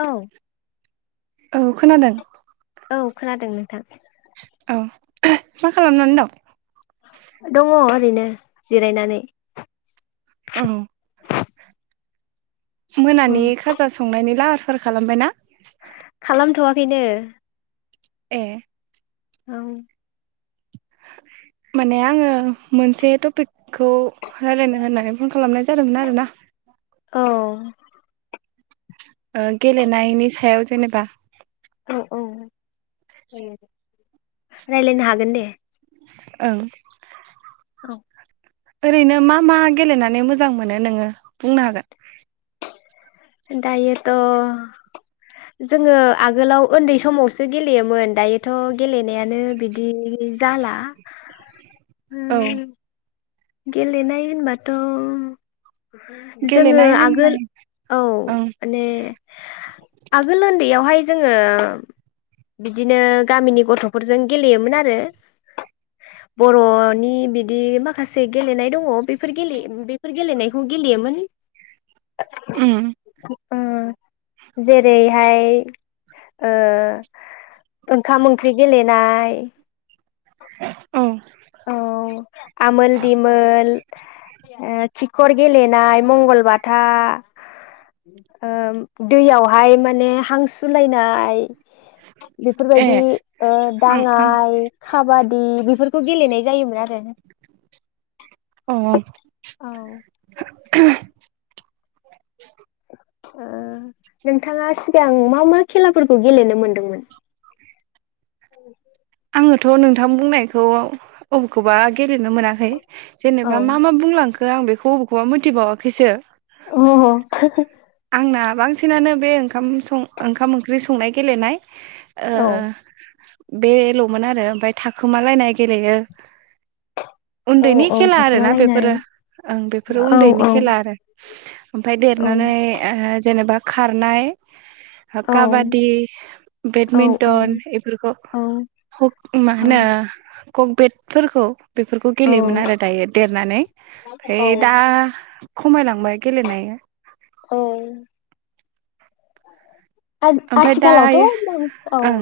औ औ खोनादों। औ खोनादों नोंथां। औ [unintelligible] मा खालामनानै दं? दङ ओरैनो जिरायनानै। ओम मोनानि खाजा संनायनि लाहार फाहार खालामबाय ना? बेनो ए औ माने आङो मोनसे टपिकखौ रायलायनो होननानै फन खालामनाय जादोंमोन आरोना औ ओ गेलेनायनि सायाव जेनेबा औ औ रायलायनो हागोन दे। ओं र' ओरैनो मा मा गेलेनानै मोजां मोनो नोङो बुंनो हागोन? दायोथ' जोङो आगोलाव उन्दै समावसो गेलेयोमोन दायोथ' गेलेनायानो बिदि जाला औ ओम गेलेनाय होनबाथ' जोङो गेलेनाय आगोल होननाय औ ओं माने आगोल उन्दैयावहाय जोङो बिदिनो गामिनि गथ'फोरजों गेलेयोमोन आरो बर'नि बिदि मा माखासे गेलेनाय दङ बेफोर गेले बेफोर गेलेनायखौ गेलेयोमोन। उम। ओ जेरैहाय ओ ओंखाम ओंख्रि गेलेनाय। [inaudible] औ। औ आमोल दिमोनोल ओ खिखर गेलेनाय मंगलबाथा ओ दैयावहाय माने हांसुलायनाय ए बेफोरबायदि ओ ओं दाङाय खाबादि बेफोर खौ गेलेनाय जायोमोन आरो। अ। औ ओ नोंथाङा सिगां मा मा खेलाफोरखौ गेलेनो मोनदोंमोन? आङोथ' नोंथां बुंनायखौ अबेखौबा गेलेनो मोनाखै। औ जेनेबा मा मा बुंलां खो आं बेखौ बबेखौबा मिथिबावाखैसो। अ। आंना बांसिनानो बे ओंखाम सं ओंखाम ओंख्रि संनाय गेलेनाय ओ। औ बेल'मोन आरो ओमफाय थाखोमालायनाय गेलेयो। औ उन्दैनि औ खेला आरो ना थाखोमालायनाय बेफोरो ओं बेफोरो औ उन्दैनि औ खेला आरो। ओमफाय औ देरनानै जेनेबा खारनाय औ काबादि औ बेडमिन्टन इफोरखौ औ हक मा होनो ककबेटफोरखौ बेफोरखौ औ गेलेयोमोन आरो दायो देरनानै ओमफ्राय दा खमायलांबाय गेलेनाया। औ ओमफ्राय आथिखालावथ' दायो औ। ओं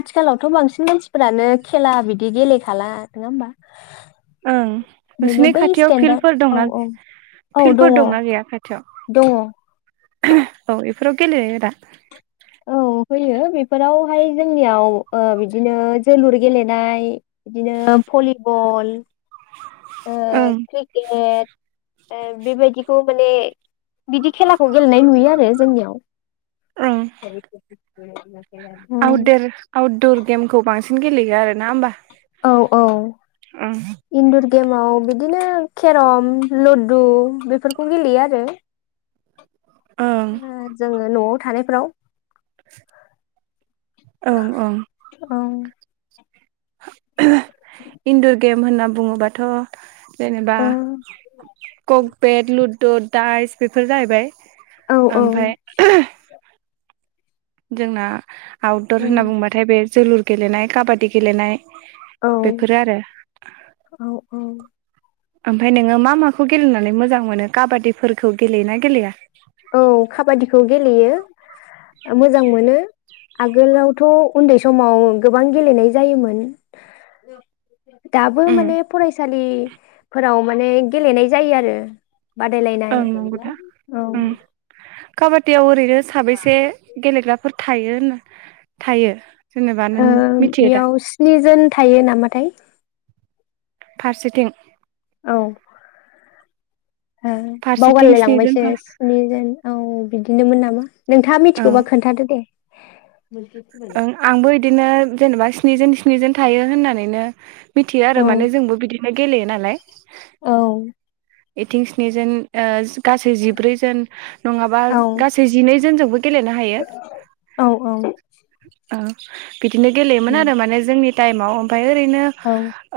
आथिखालावथ' बांसिन मानसिफोरानो खेला बिदि गेलेखाला नङा होमबा। ओं ओरैनो नोंसोनि बै खाथियाव स्टेन्डार्ड फिल्फोर औ दंना औ औ फिल्डफोर दङ दंना गैया खाथियाव? दङ औ बेफोराव गेलेयो दा। औ होयो बेफोरावहाय जोंनियाव ओ बिदिनो जोलुर गेलेनाय बिदिनो भलिबल ओ ओं क्रिकेट। ओ बेबायदिखौ माने बिदि खेलाखौ गेलेनाय नुयो आरो जोंनियाव। ओं [unintelligible] [inaudible] [unintelligible] गेलेयो आरो ना होमबा? औ औ ओं इन्दुर गेमाव। बिदिनो केरम लुडु बेफोरखौ गेलेयो आरो । ओ जोंङो न'अद थानायफ्राव। औ औ। औ इन्दुर गेम होनना बुंङोबाथ'। जेनेबा औ कक बेड लु द दाइस बेफोर जाहैबाय औ । ओमफाय । जोंना। आउटदर औ होनना बुंबाथाय बे जोलुर गेलेनाय काबादि गेलेनाय। औ बेफोरो आरो औ औ। ओमफाय नोंङो मा माखौ गेलेनानै मोजां मोनो काबादिफोरखौ गेलेयोना गेलेया? औ खाबादिखौ गेलेयो मोजां मोनो आगोलावथ' उन्दै समाव गोबां गेलेनाय जायोमोन दाबो माने ओं फरायसालिफोराव माने गेलेनाय जायो आरो । बादायलायनाय नंगौ दा औ ओं काबादियाव ओरैनो। साबैसे गेलेग्राफोर थायो होनना। थायो। जेनेबा नों ओ मिथियो दा बेयाव स्निजोन। थायो नामाथाय। फारसेथिं। औ। ओ फारसेथिं बावगारलाय स्निजोन लांबायसो स्निजोन औ। बिदिनोमोन नामा। नोंथांङा औ मिथिगौबा खोन्थादो दे । ओं आंबो इदिनो जेनेबा स्निजोन स्निजोन थायो होननानैनो। मिथियो औ आरो माने जोंबो बिदि गेलेयो नालाय। औ। इथिं स्नि जोन ओ गासै जिब्रैजोन नंङाबा औ गासै जिनै [unintelligible] गेलेनो हायो। औ औ ओ बिदिनो गेलेयोमोन औ आरो माने जोंनि टाइमाव ओमफाय ओरैनो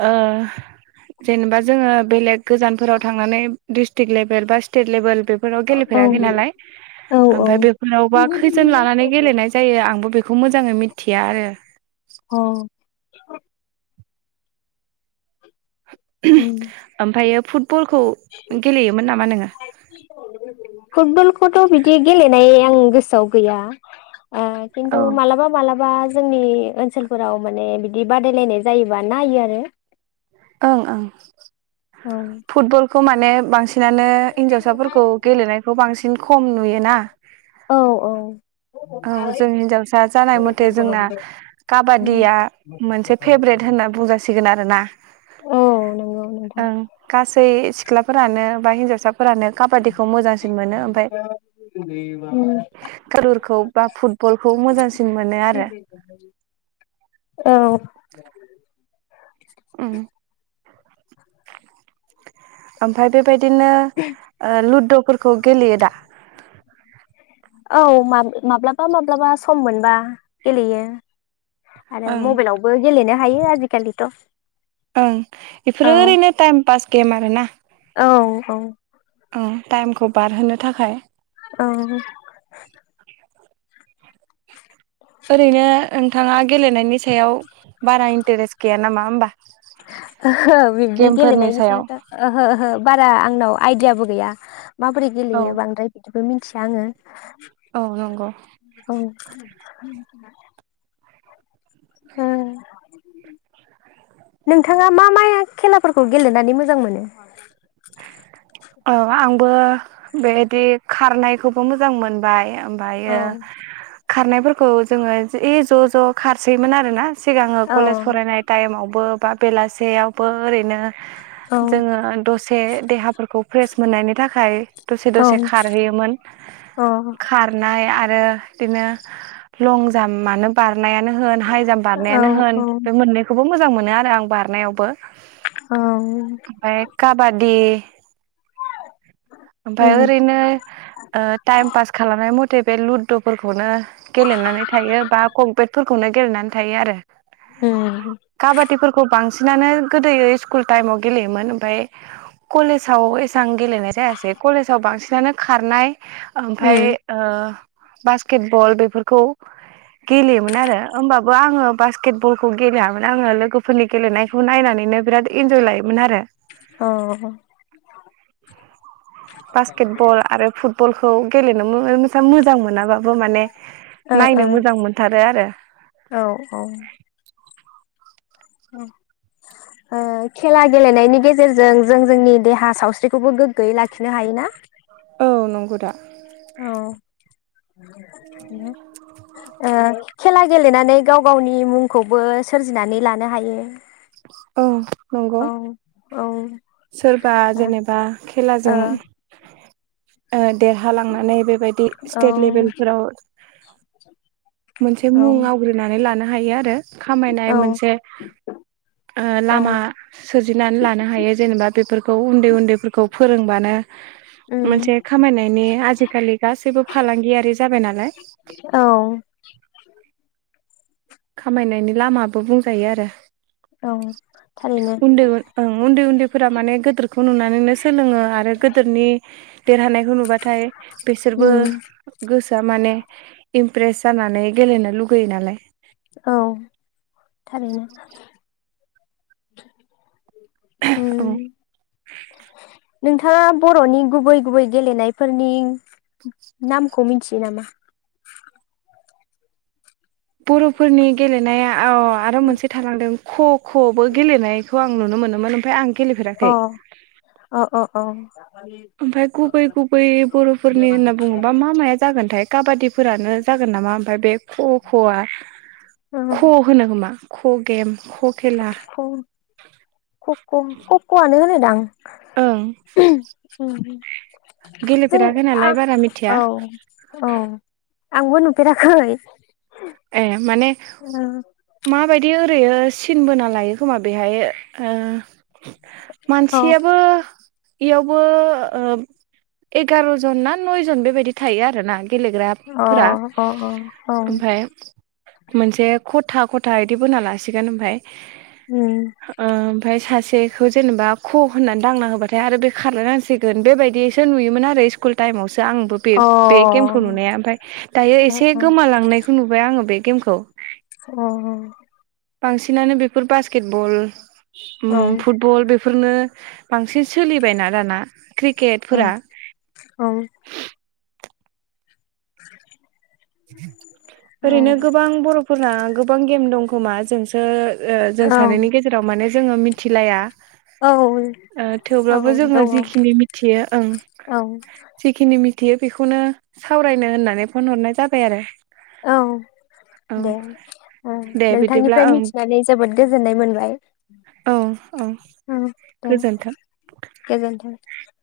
ओ जेनेबा जोङो बेलेग गोजानफोराव थांनानै डिस्ट्रिक लेभेल बा स्टेट लेभेल बेफोराव गेलेफेराखै औ नालाय औ ओमफ्राय बेफोरावबा खैजोन लानानै गेलेनाय जायो आंबो बे बेखौ मोजाङै मिथिया आरो औ उम ओमफ्रायो फुटबलखौ गेलेयोमोन नामा नोङो? फुटबलखौथ' बिदि गेलेनाय आं गोसो सौ गैया अ औ खनतु मालाबा मालाबा - जोंनि ओनसोलफोराव माने बिदि बादायलायनाय जायोबा नायो आरो ओं ओं औ फुटबलखौ माने बांसि नानो हिनजावसाफोरखौ गेलेनायखौ बांसि खम नुयोना औ औ औ जों हिनजावसा जानाय मथे जोंना औ काबादिया मोनसे फेभ्रेट होनना बुंजासिगोन आरोना औ नंगौ नोंथां ओं गासै सिख्लाफोरानो बाह हिनजावसा साफोरानो काबादिखौ मोजांसिन मोनो ओफाय उम कालुरखौ बा फुटबलखौ मोजांसिन मोनो आरो औ उम ओमफ्राय बेबायदिनो ओ लुदफोरखौ गेलेयो दा? औ मा-माब्लाबा माब्लाबा सम मोनबा गेलेयो। आरो ओं मबाइलावबो गेलेनो हायो आजिखालिथ' ओं बेफोरो औ ओरैनो टाइम पास गेम औ औ औ टाइमखौ बारहोनो थाखाय। औ ओरैनो नोंथाङा गेलेनायनि सायाव बारा इन्टारेस्ट गैया नामा होमबा? ओहो बिब्दि गेमफोरनि गेलेनायनि सायाव सायावथ ओहो ओहो बारा आंनाव आइदियाबो गैया। माबोरै औ गेलेयो बांद्राय बि बेबो मिथिया आङो। औ नंगौ औ। [unintelligible] उम नोंथाङा मा मा खेलाफोरखौ गेलेनानै मोजां मोनो । औ आंबो। बेयदि खारनायखौबो मोजां मोनबाय। औ ओमबायो। खारनायफोरखौ जोङो जि ज' ज' खारसोयोमोन आरो ना। सिगाङो औ कलेज फरायनाय टाइमावबो। बा बेलासेयावबो ओरैनो। नो औ जोंङो दसे दे दे‍हाफोरख खौ फ्रेस मोननायनि थाखाय दसे औ दसे खारहैयोमोन अ खारनाय आरो दिनो । लं जाम्प‌आनो बार नायानो होन हाइ जाम्प औ बारनायानो होन औ बे मोननैखौबो मोजां मोन नो आरो आं बारनायावबो। औ। मफाय काबादि। ओमफाय उम ओरैनो ओ टाइम पास खालामनाय मथ थे लुददुफोरखौनो गेलेनानै थायो बा कमफेकफोरखौनो गेलेनानै थायो आरो। उम काबादिफोरफोरखौ बां सिनानो गोदोयो इस्कुल टाइमाव गेलेयोमोन ओमफ्राय कलेजाव एसांं गेलेनाय जायासै दे कलेजाव बांसिनानो खारनाय। ओमफाय उम ओ। बास्केट बल बेफोरखौ गेलेयोमोन आरो ओमबाबो आङो बास्केट बलखौ गेलेयामोन आङो लोगोफोरनि गेलेनायखौ नायनानैनो बिराद इन्जय लायोमोन आरो। अ। बासकेट बल आरो फुटबलनि खौ गेलेनो मो मोजां मोनाबाबो माने। ओ नायनो मोजां मोनथारो आरो। औ औ ओ खेला गेलेनायनि गेजेरजों जों जोंनि देहा सावस्रिखौबो गोग्गोयै लाखिनो हायो ना। नंगौदा। अ ओ खेला गेल लेनानै गाव गावनि मुंखौबो सोरजिनानै लानो हायो। औ नंगौ औ औ ओ सोरबा जेनेबा औ खेलाजों। ओ। देरहालांनानै बेबायदि औ स्टेट लेभेलफोराव मोनसे मुं आवग्रिनानै लानो हायो आरो। खामायनाय मोनसे। ओ औ लामा सोरजिनानै लानो हायो जेनेबा बेफोरखौ उन्दै उन्दैफोरखौ फोरोंबानो। उम मोनसे खामायनायनि आजि खालि गासैबो फालांगियारि जाबाय नालाय। औ खामायनायनि लामाबो बुंजायो आरो। औ थारैनो उन्दै ओं उन्दै उन्दैफोरा माने गोदिरखौ नुनानैनो सोलोङो आरो गोदोरनि देरहानायखौ नुबा। नाथाय बिसोरबो उम गोसो दामाने इमप्रेस जानानै गेलेनो लुुबैयो नालाय। औ थारैनो। औ उम। नोंथाङा बर'नि गुबै गुबै गेलेनायफोरनि नामखौ मिथियो नामा? बर'फोरनि गेलेनाया। औ आरो मोनसे थालांदों। [inaudible] कबो बो गेलेनायखौ आं नुनो मोनोमोन ओमफाय आं गेलेफेराखै। अ अ अ। ओमफाय गुबै गुबै बर'फोरनि होनना बुङोबा मा माया जागोनथाय काबादिफोरानो जागोन नामा ओमफ्राय बे ख ख'आ ख होनो खोमा। ख' गेम ख' खेला खक' कक खक' आनो होनो दां। [inaudible] ओं जों गेलेफेराखै आ नालाय बारा मिथिया औ औ। आंबो नुफेराखै। ए माने औ माबायदि ओरैयो। सिन बोना लायो खोमा बेहाय ओ अ मानसियाबो। इयावबो ओ एगार' जन ना नयजन बेबायदि थायो आरो ना। अ गेलेग्राफोरा अ औ ओमफ्राय। मोनसे खथा खथा इदि बोना लासिगोन ओमफ्राय। उम अ ओमफ्राय सासे बेखौ जेनेबा ख' होननानै दांना होबाथाय आरो बे खारलायनांसिगोन बेबायदिसो नुयोमोन आरो स्कुल टाइमावसो आंबो बे अ ओ बे गेमखौ नुनाया ओमफ्राय दायो ओ एसे अ औ गोमालांनायखौ नु आङो बे गेमखौ। अ। बांसिनानो बेफोर बास्केट बल। औ ओम फुटबल बेफोरनो बांसिन सोलिबायना दाना औ क्रिकेटफोरा [inaudible] ओरैनो गोबां बर'फोरना गोबां गेम दं खोमा जोंसो ओ जों औ सानैनि गेजेराव माने जोङो मिथिलाया औ औ ओ दङ थेवब्लाबो जोङो जिखिनि मिथियो ओं औ जिखिनि मि मिथियो बेखौनो सावरायनो होननानै फन हरनाय जाद औ औ दे ओ दे बिदिब्ला नोंथांनिफ्राय ओं मिथिनानै जोबोद गोजोननाय मोनबाय औ औ ओम दे गोजोन्थों। गोजोनथों ।